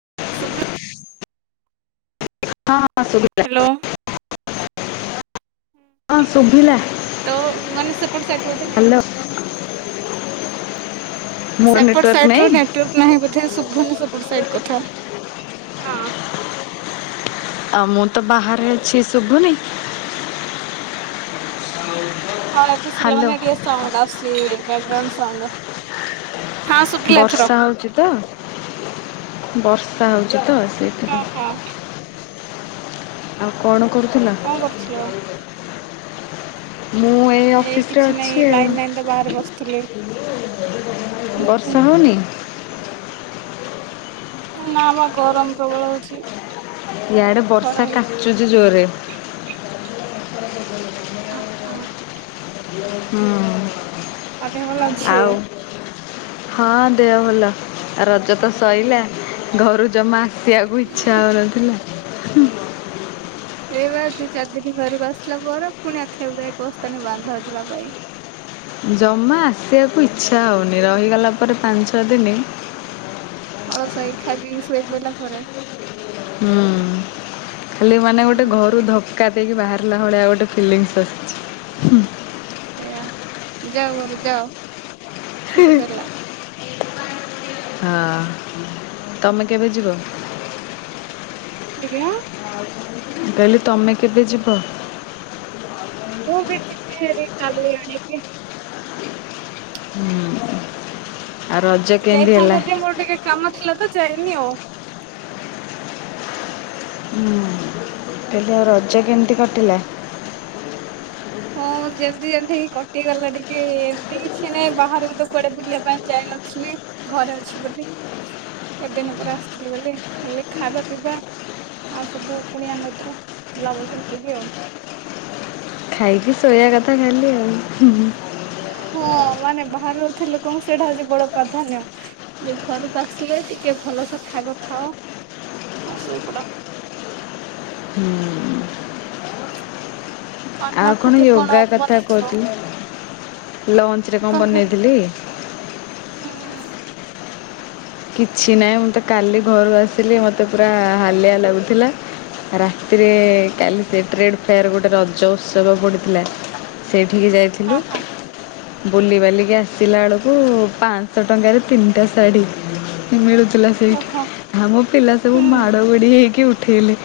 [unintelligible] [unintelligible] Hello. [unintelligible] ହଁ ଶୁଭିଲା ତ ମାନେ ସେପଟ ସାଇଟ୍ ରେ ବୋଧେ ହ୍ୟାଲୋ ନେଟୱର୍କ ମୋର ସେପଟ ନେଟୱାର୍କ ସାଇଟ୍ ର ନାହିଁ ନେଟୱର୍କ ନାହିଁ ବୋଧେ ଶୁଭୁନି ସେପଟ ସାଇଟ୍ କଥା। ହଁ। ଆଉ ମୁଁ ତ ବାହାରେ ଅଛି ଶୁଭୁନି। ହଁ ଏବେ ଶୁଭିଲା। ହ୍ୟାଲୋ ମାନେ ଟିକେ ସାଉଣ୍ଡ ଆସୁଚି ବ୍ୟାଗ୍ ଗ୍ରାଉଣ୍ଡ। [unintelligible] ବର୍ଷା ହଉଛି ତ। ବର୍ଷା ହଉଛି ତ। ସେଇଥିପାଇଁ ଓହୋ। ଆଉ କଣ? କରୁଥିଲ କଣ କରୁଥିଲ? ମୁଁ ଏଇ ଅଫିସରେ କିଛି ନାଇଁ ଅଛି ଆଉ। ଲାଇନ୍ ନାଇଁ ତ ବାହାରେ ବସିଥିଲି। ହୁଁ ହୁଁ ବର୍ଷା ହଉନି? ନାଁ ମ ଗରମ ପ୍ରବଳ ହଉଛି। ଇଆଡେ ଖରା ବର୍ଷା ହେଇଛି। କାଚୁଛି ଜୋରେ। ହଁ ହଁ ହଁ। ଆଉ ଦେହ ଭଲ ଅଛି। ହଁ ଦେହ ଭଲ ରଜ ତ ସରିଲା ଘରୁ ଜମା ଆସିବାକୁ ଇଚ୍ଛା ହଉନଥିଲା। ହୁଁ। ସେ ବାର ଦି ଚାରି ଦିନ ଘରକୁ ଆସିଲା ପରେ, ପୁଣି ଆଉ ଥରେ ବେକ ବସ୍ତାନି ବାନ୍ଧ ଯିବା ପାଇଁ। ଜମା ଆସିବାକୁ ଇଚ୍ଛା ହଉନି। ରହିଗଲା ପରେ ପାଞ୍ଚ ଛଅ ଦିନି। ଅଳସୁଆ ହେଇକି ଖାଇ ପିଇକି ଶୋଇ ପଇଲା ପରେ। ହୁଁ ଖାଲି ମାନେ ଗୋଟେ ହୁଁ ହୁଁ ଘରୁ ଧକ୍କା ଦେଇକି ବାହାରେ ଲା ଭଳିଆ ଗୋଟେ ଫିଲିଙ୍ଗସ୍ ଆସିଛି। ସେୟା ଯାଉର ଯାଅ। ଛୁଟି ସରିଲା। ହଁ। ତମେ କେବେ ଯିବ। ଆଜ୍ଞା। ମୁଁ କହିଲି ତମେ କେବେ ଯିବ। ମୁଁ ବି ଯିବି ହାରି କାଲି ଆଣିକି। ଆଉ ରଜ କେମିତି ହେଲା? ଯାଇଥାନ୍ତେ ଯେ ମୋର ଟିକେ କାମ ଥିଲା ତ ଯାଇଏନି ଆଉ। ହୁଁ କଲି ଆଉ ରଜ କେମିତି କଟିଲା। ହଁ ଯେମିତି ଯେମିତି ହେଇକି କଟିଗଲା ଟିକେ ଏମିତି କିଛି ନାହିଁ। ବାହାରକୁ ତ କୁଆଡେ ବୁଲିବା ପାଇଁ ଯାଇନଥିଲି। ଘରେ ଅଛି ବୋଲି ଏଦିନ ପରେ ଆସିଥିଲି ବୋଲି ଖାଲି ଖାଇବା ପିଇବା ଆଉ ସବୁ କୁଣିଆ ମଇତ୍ର ବୁଲାବୁଲି ହେତିକି ଆଉ। ଖାଇକି ଶୋୟା କଥା ଖାଲି ଆଉ। ବାହାରୁ ରହୁଥିଲେ ଲୋକଙ୍କୁ ସେଇଟା ଆଜି ବଡ ପ୍ରାଧାନ୍ୟ। ଯେ ଘରକୁ ଆସିଲେ ଟିକେ ଭଲସେ ଖାଇବା ଖାଅ ଆ ଶୋଇ ପଡ। ହୁଁ। ନୂଆ ଆଉ କଣ ଖାଦ୍ୟ ୟୋଗା କଥା ବନେଇଥିଲ? କହୁଥିଲି। ଲଞ୍ଚରେ କଣ ବନେଇଥିଲି। ହୁଁ କିଛି ନାହିଁ ମୁଁ ତ କାଲି ଘରୁ ଆସିଲି। ମୋତେ ପୁରା ହାଲିଆ ଲାଗୁଥିଲା। ରାତିରେ କାଲି ସେ ଟ୍ରେଡ୍ ଫ୍ରେୟାର୍ ଗୋଟେ ରଜ ଉତ୍ସବ ପଡିଥିଲା। ସେ ଉଠିକି ଯାଇଥିଲୁ। ହଁ ହଁ ବୁଲିିବାଲିକି ଆସିଲା ବେଳକୁ ପାଞ୍ଚଶହ ଟଙ୍କାରେ ତିନିଟା ଶାଢୀ। ମିଳୁ ଥିଲା ଓହୋ ସେଇଠି ଆମ ପିଲା ସବୁ ହୁଁ ମାଡ ଗଡି ହେଇକି ଉଠ ଉଠେଇଲେ।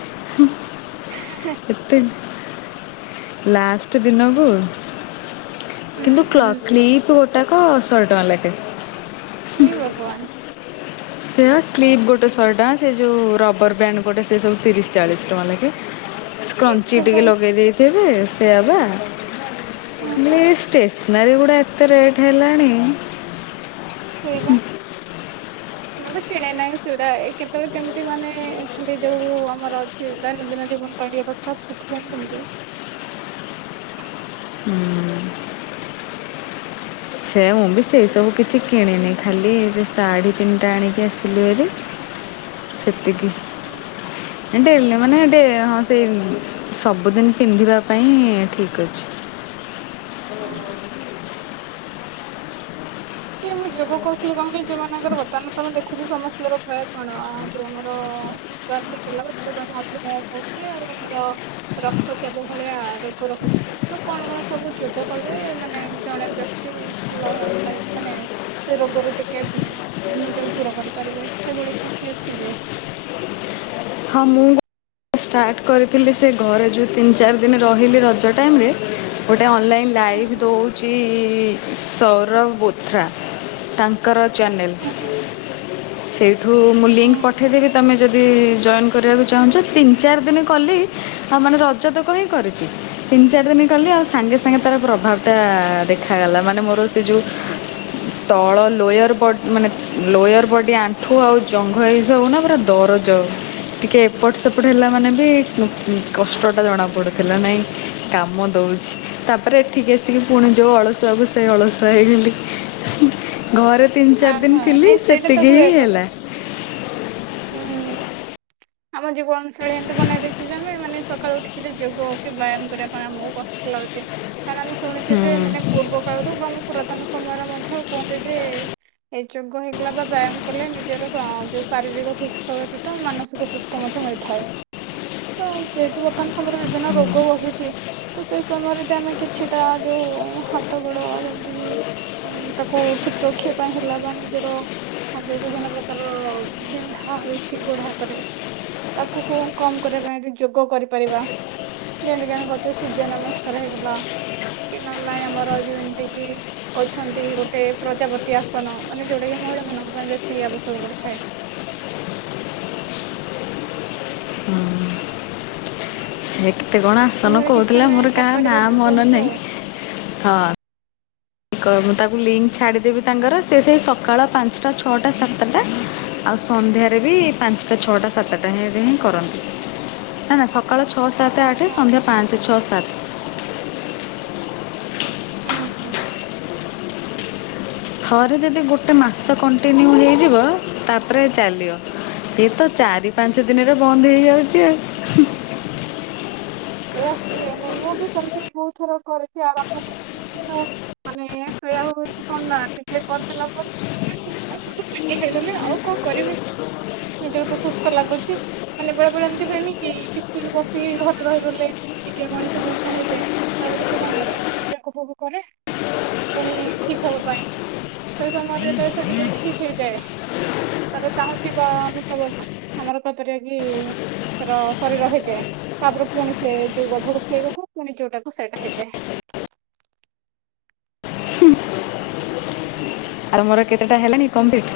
କେତେ। ଲାଷ୍ଟ୍ ଦିନକୁ। ହୁଁ କିନ୍ତୁ କ୍ଲ ହୁଁ କ୍ଲିପି ଗୋ କଟାକ ଶହେ ଟଙ୍କା ଲାଖେ। ଏଇ ଭଗବାନ। ସେଆ କ୍ଲିପ୍ ଗୋଟେ ଶହେ ଟଙ୍କା ସେ ଯେଉଁ ରବର ବ୍ୟାଣ୍ଡ ଗୋଟେ ସେ ସବୁ ତିରିଶ ଚାଳିଶ ଟଙ୍କା ଲାଗେ। ସ୍କଞ୍ଚି ଏତେ ଟିକେ ପ୍ରାଇସ୍ ଲଗେଇ ଦେଇଥିବେ। ସେୟା ବା। ହୁଁ ହୁଁ ନିଶ୍ ଷ୍ଟେ ସନାରୀ ଗୁଡ଼ା ଏତେ ରେଟ୍ ହେଲାଣି? ସେଇବା ମୁଁ ତ କିଣେ ନାହିଁ ସେଟା ଏ କେତେବେଳେ କେମିତି ମାନେ ଖାଲି ଯୋଉ ଆମର ଅଛି ଦୈନନ୍ଦିନ ଜୀବନ ପାଇଁ ଟିକେ ଦରକାର ସେଥିପାଇଁ କିଣିଦିଏ। ହୁଁ ସେ ମୁଁ ବି ସେଇ ସବୁ କିଛି କିଣିନି ଖାଲି ସେ ଶାଢ଼ୀ ତିନିଟା ଆଣିକି ଆସିଲି ବୋଲି ସେତିକି। ହୁଁ। ଡେଲି ମାନେ ଡେ ହଁ ସେ ସବୁଦିନ ପିନ୍ଧିବା ପାଇଁ ଠିକ୍ ଅଛି। ହୁଁ। କି ମୁଁ ଯୋଗ କହୁଥିଲି କଣ କି? ସେମାନଙ୍କର ବର୍ତ୍ତମାନ ତମେ ଦେଖ୍ ଖୁଦୁ ସମସ୍ୟାର ପ୍ରାୟ କଣ ଆ ଯୋଉ ଆମର ସୁଗାର ହେଇଗଲା ବା ଯଉଟାକ ଆମେ ମଧୁମେହ କହୁଛେ ଆଉ ଆମର ରକ୍ତ ଚାପ ଭଳିଆ ରୋଗ ରହୁଛି ତ କଣ କଣ ସବୁ ଯୋଗ କଲେ ମାନେ ଜଣେ ବ୍ୟକ୍ତି ଭଲ ପାଇବେ। ମାନେ ସେ ରୋଗରୁ ଟିକେ ନିଜକୁ ଦୂର କରିପାରିବେ ସେଭଳି କିଛି ଅଛି କି? ହଁ ମୁଁ ଷ୍ଟାର୍ଟ କରିଥିଲି ସେ ଘରେ ଯେଉଁ ତିନି ଚାରି ଦିନ ରହିଲି ରଜ ଟାଇମରେ। ଗୋଟେ ଅନଲାଇନ୍ ହୁଁ ଲାଇଭ୍ ହୁଁ ଦଉଛି। ସୌରଭ ବୋଥ୍ରା ତାଙ୍କର ଚ୍ୟାନେଲ ହୁଁ ହୁଁ ସେଇଠୁ ମୁଁ ହୁଁ ଲିଙ୍କ ପଠେଇଦେବି ତମେ ଯଦି ଜଏନ୍ କରିବାକୁ ଚାହୁଁଛୁ ତିନି ଚାରି ଦିନ କଲି ଆଉ ମାନେ ରଜ ତକ ହିଁ କରିଛି। ତିନି ଚାରି ଦିନ କଲି ଆଉ ସାଙ୍ଗେ ସାଙ୍ଗେ ତାର ପ୍ରଭାବ ଟା ଦେଖାଗଲା। ଟିକେ ଏପଟ ସେପଟ ହେଲା ମାନେ ବି କଷ୍ଟଟା ଜଣାପଡ଼ୁଥିଲା ନାଇଁ କାମ ଦଉଛି ତାପରେ ଏଠିକି ଆସିକି ପୁଣି ଯୋଉ ଅଳସୁଆକୁ ସେଇ ଅଳସୁଆ ହେଇଗଲି ହିଁ। ଘରେ ତିନି ହଁ ଚାରି ଦିନ ହଁ ଥିଲି ନାଇଁ ସେଇଟା ତ ସେତିକି ହିଁ ହୁଏ ବଟ୍ ହେଲା। ହୁଁ ଆମ ଜୀବନଶୈଳୀ ଏମିତି ବନେଇ ଦେଇଛେ ଯେ ଆମେ ମାନେ ସକାଳୁ ଉଠିକି ଟିକେ ଯୋଗ କି ବ୍ୟାୟାମ କରିବା ପାଇଁ ଆମକୁ କଷ୍ଟ ଲାଗୁଛି। କାରଣ ଆମେ ଶୁଣିଥିଲେ ଯେ ହୁଁ ଏମାନେ ପୂର୍ବ କାଳରୁ ଏବଂ ପୁରାତନ ସମୟରେ ମଧ୍ୟ କୁହନ୍ତି ଯେ ଏ ଇଏ ଯୋଗ ହେଇଗଲା ବା ବ୍ୟାୟାମ କଲେ ନିଜର ଯୋଉ ଶାରୀରିକ ସୁସ୍ଥ ବ୍ୟତୀତ ମାନସିକ ଅଧିକ ସୁସ୍ଥ ମଧ୍ୟ ମିଳିଥାଏ ତ ଯେହେତୁ ବର୍ତ୍ତମାନ ସମୟରେ ବିଭିନ୍ନ ରୋଗ ବଢୁଛି ତ ସେଇ ସମୟରେ ଯଦି ଆମେ କିଛିଟା ଯୋଉ ହାତ ଗୋଡ ଯେମିତିକି ତାକୁ ଠିକ ରଖିବା ପାଇଁ ହେଲା ବା ନିଜର ଯୋଉ ବିଭିନ୍ନ ପ୍ରକାରର ବିନ୍ଧା ହଉଛି ଗୋଡ ହାତରେ ତାକୁ କୋଉଁ କମ କରିବା ପାଇଁ ଆମେ ଯୋଗ କରିପାରିବା ଯେମିତିକି ଆମେ କହୁଛେ ସୂର୍ଯ୍ୟ ନମସ୍କାର ହେଇଗଲା କି ନହେଲେ ନାଇଁ ଆମର ଯେମିତିକି କହୁଛନ୍ତି ଗୋଟେ ପ୍ରଜାପତି ଆସନ ମାନେ ଯୋଉଟା କିି ଆମ ମହିଳା ମାନଙ୍କ ପାଇଁ ବେଶୀ ଆବଶ୍ୟକ ପଡିଥାଏ। [unintelligible] ହଁ କେତେ କଣ ଆସନ ଏଭଳି କିଛି କହୁଥିଲା ଆମେ ମୋର କାହା ନାଁ କରିପାରିବା ଯୋଗ ମନ ହେତୁ ନାହିଁ ଆଉ। ହଁ। କ ମୁଁ ତାକୁ ଲିଙ୍କ ଛାଡ଼ିଦେବି ତାଙ୍କର ସେ ସେ ସକାଳ ପାଞ୍ଚଟା ଛଅଟା ସାତଟା ଆଉ ସନ୍ଧ୍ୟାରେ ବି ପାଞ୍ଚଟା ଛଅଟା ସାତଟା ହେଲେ ହିଁ କରନ୍ତି ହେଲା ସ ସକାଳ ଛଅ ସାତ ହଁ ଆଠ ହଁ ସନ୍ଧ୍ୟା ପାଞ୍ଚ ଛଅ ସାତ। ହୁଁ ହୁଁ। ଥରେ ଯଦି ଗୋଟେ ମାସ କଣ୍ଟିନ୍ୟୁ ହେଇଯିବ ତାପରେ ଚାଲିବ ଇଏ ତ ଚାରି ପାଞ୍ଚ ଦିନରେ ବନ୍ଦ ହେଇଯାଉଛି ଆଉ ହୁଁ। ଏୟା ହୁଏନି ମୁଁ ବି ସେମିତି ବହୁତ ଥର କରିଛି ଆରମ୍ଭ କରିଥିଲି କିନ୍ତୁ ମାନେ ସେୟା ହୁଏକି କଣ ନା ଟିକେଟ୍ କରିଦେଲା ପରେ କ ମୁଁ ତ ଠିକ ହେଇଗଲି ଆଉ କଣ କରିବି ନିଜକୁ ତ ସୁସ୍ଥ ଲାଗୁଛି ମାନେ ବେଳେ ବେଳେ ଏମିତି ହୁଏନି କି କିଛି ଦିନ ବସିକି ଘରେ ରହିଗଲେ ଲେ ଟିକେ ମଣିଷ ମୋଟା ହେଇଯାଏ ତାପରେ ସେ କଣ କରେ ଟିକେ ଯୋଗ ଫୋଗ କରେ ପୁଣି ଠିକ ହବା ପାଇଁ ସେ ସମୟରେ ଯେତେବେଳେ ସେ ଟିକେ ଠିକ ହେଇଯାଏ ତାର ଚାହୁଁଥିବା ମୁତାବକ ଆମର କପରେ କି ତାର ଶରୀର ହେଇଯାଏ ତାପରେ ପୁଣି ସେ ଯୋଉ ଗଧକୁ ସେ ଗଧ ପୁଣି ଯୋଉଟାକୁ ସେଇଟା ହେଇଯାଏ। ଆମର କେତେଟା ହେଲାଣି କମ୍ପ୍ଲିଟ୍।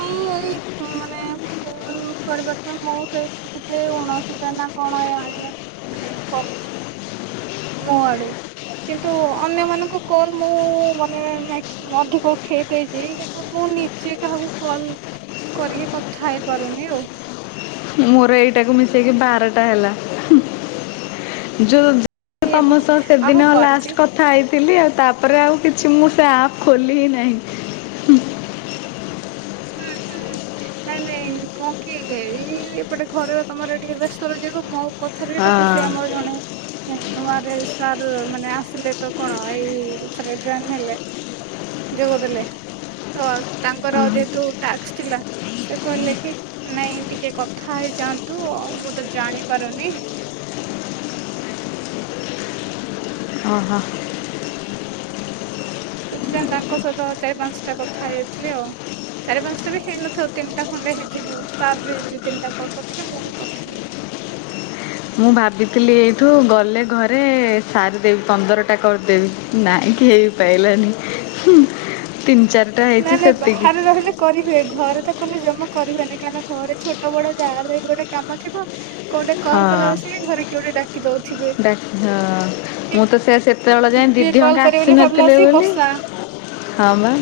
ମୁଁ ମାନେ ଫୋନ କରିବା ତ ମୁଁ ସେଇ କେତେ ଉଣସିଟା ନା କଣ ଏ ମାନେ କରିଛି ମୋ ଆଡୁ କିନ୍ତୁ ଅନ୍ୟମାନଙ୍କୁ କଲ୍ ମୁଁ ମାନେ ମ୍ୟାକ୍ ଅଧିକ ଉଠେଇ ଦେଇଛି କିନ୍ତୁ ମୁଁ ନିଜେ କାହାକୁ କଲ କରିକି କଥା ହେଇପାରୁନି ଆଉ। ମୋର ଏଇଟାକୁ ମିଶେଇକି ବାରଟା ହେଲା ଯୋଉ ମୁ ଏ ମା ତମ ସହ ଆଉ ସେଦିନ କରିଦିଅ ଲାଷ୍ଟ କଥା ହେଇଥିଲି ଆଉ ତାପରେ ଆଉ କିଛି ମୁଁ ସେ ଆପ ଖୋଲି ହି ନାହିଁ। ହୁଁ ହୁଁ ନାଇଁ ନାଇଁ କଣ କି ଏଇ ଏପଟେ ଘର କାମରେ ଟିକେ ବ୍ୟସ୍ତ ରହିଯିବାକୁ ମୋ କଥା ବି ହେଇପାରୁନି ହଁ ସେ ଆମର ଜଣେ ହେବେ। ନୂଆରେ ସାର୍ ମାନେ ଆସିଲେ, ତ କଣ ଏଇ ଜଏନ ହେଲେ, ଯୋଗଦଲେ, ତ ତାଙ୍କର ଯେ ଆକ୍ସ୍ ଥିଲା, ସେ କହିଲେ କି ନାଇଁ, ଟିକେ କଥା ହେଇଯାଆନ୍ତୁ, ମୁଁ ତ ଜାଣି ପାରୁନି। ଓହୋ। ସେଥିପାଇଁ ତାଙ୍କ ସହିତ ଚାରି, ପାଞ୍ଚଟା କଥା ହେଇଯାଇଥିଲି, ଆଉ ଚାରି, ପାଞ୍ଚଟା ବି ହେଇନଥିବ, ତିନିଟା ଖଣ୍ଡେ ହେଇଥିବ। ସାର୍ ବି ଦି, ତିନିଟା କଲ କରିିଥିଲେ, ମୁଁ ବି କରିଥିଲି। ମୁଁ ଭାବିଥିଲି ଏଇଠୁ ଗଲେ ଘରେ ସାରି ଦେବି, ପନ୍ଦରଟା କରିଦେବି, ନାଇଁ କି ହେ ପାଇଲାନି ତିନି, ଚାରି ନାଇଁ, ନାଇଁ ବାହାରେ ରହିଲେ କରି ହୁଏ। ଘରେ ତ କଲେ ଜମା କରିହୁଏନି। କାରଣ ଘରେ ଛୋଟ, ବଡ ଯାହା ହେଲେ, ବି ଗୋଟେ କାମ ଥିବ। କୋଉଟେ ହଁ, କଲ୍ କଲା ବସିକି ଘରେ କିଏ ଗୋଟେ ଡାକି ଦଉଥିବେ ଡା, ହଁ, କି ମୁଁ ତ ସେୟା ସେତେବେଳେ ଯାଏ। ଟିକେ ଦିଦି କଲ୍ ହଙ୍କା କରିବେ ବୋଲି ଭାବିଲା ଆସିନଥିଲେ, ଆସିକି ବୋଲି ବର୍ଷା ହଁ ବା।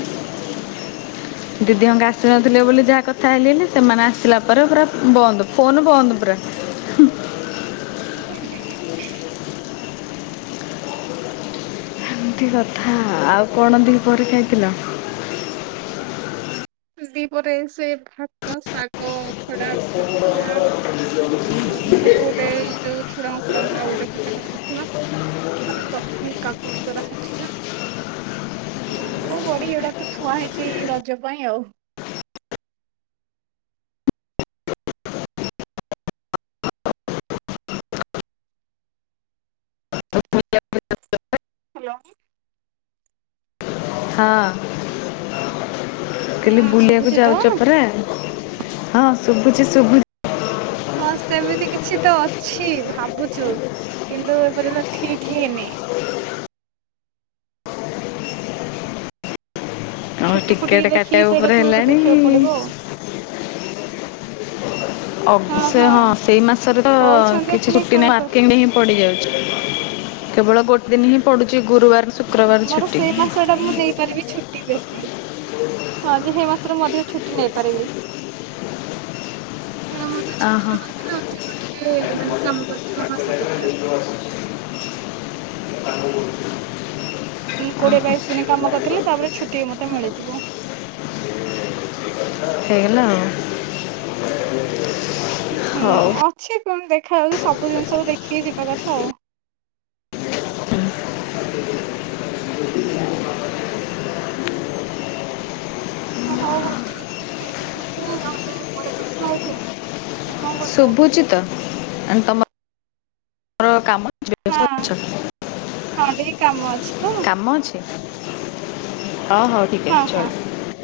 ଦିଦି ହଙ୍କା ଆସନଥିଲେ, ବୋଲି ଯାହା କଥା ହେଲିନି। ସେମାନେ ଆସିଲା ପରେ ପୁରା ବନ୍ଦ, ଫୋନ୍ ବନ୍ଦ ପୁରା। [inaudible] [inaudible] ଏମତି କଥା, ଆଉ କଣ ଦି ପହରେ ଖାଇଥିଲ? ଦିପହରେ ସେ ଭାତ, ଶାଗ, ଖଡା ଭଜା। ଆଉ ସବୁ ଗୋଟେ ଏଇ ଯୋଉ ଝୁଡଙ୍ଗ, ଫୁଡଙ୍ଗ ଆଉ ଗୋଟେ ଭଜା କରାହେଇଥିଲା। ତାରେ ଦହି, କାକୁଡି କରାହେଇଥିଲା, ଆମ୍ୱ, ବଡି ଏଇଡା ତ ଥୁଆ ହେଇଛି, ଏଇ ରଜ ପାଇଁ ଆଉ। [unintelligible] ହାଲୋ, ହଁ [inaudible] କାଲି ହୁଁ ବୁଲିବାକୁ ଶୁଭୁଛି ତ? ଯାଉଛ, ପରା ହଁ, ସୁ ସୁଭୁଛି, ସୁଭୁ ହଁ, ସେମିତି କିଛି ତ ଅଛି। ଭାବୁଚୁ, କିନ୍ତୁ ଏପର୍ଯ୍ୟନ୍ତ ଠିକ ହେଇନି। ଆଉ ଛୁଟି ଫୁଟିକି ଟିକେଟ ଦେଖିକି କାଟିବା ଉପରେ ସେଇଟାକୁ ହେଲାଣି, ଦେଖିବାକୁ ପଡିବ ଆଉ। ସେ, ହଁ ସେଇ ମାସରେ ତ କହୁଛନ୍ତି କିଛି ପୁଣି ଛୁଟି, କଣ କର ପାର୍କିଂ ହିଁ ପଡିଯାଉଛି। କେବଳ ଗୋଟେ ଦିନ ହିଁ, ପଡୁଛି। ମୋର ସେଇ ମାସ ଟା ମୁଁ, ନେଇ ପାରିବି ଛୁଟି ବେଶୀ। ହଁ, ଯେ ସେଇ ମାସରେ ମୁଁ, ଅଧିକ ଛୁଟି ନେଇପାରିବି। କାରଣ, ମତେ ଅହ ଛୁଟି ନେବାକୁ ହେଲେ, ଅଧିକ ଟିକେ ମାନେ କାମ କରୁଥିବା ମାସ ଦରକାର। କୋଡିଏ, ବାଇଶ ଦିନ କାମ କରିଦେଲେ, ତାପରେ ଛୁଟି ମତେ ମିଳିଯିବ। ହେଇଗଲା ଆଉ [inaudible] ହୁଁ, ହଉ ଅଛି ପୁଣି ଦେଖାଯାଉ, ସବୁ ଜିନିଷକୁ ଦେଖିକି ଯିବା କଥା ଆଉ। ହୁଁ [inaudible] [inaudible] ହଁ, ହଉ ଠିକ ଠାକ ଶୁବୁନି ନହେଲେ ପରେ କଥା ହେଉଚି। ଶୁଭୁଚିତ, ଆ ତମ ମର କାମ ଅଛି, ହଁ, ବ୍ୟସ୍ତ ଅଛ ହଁ, ଟିକେ କାମ ଅଛି ତ। [inaudible] ହଉ, ହଉ ଠିକ ହଁ ଅଛି, ହଁ। ଚଳି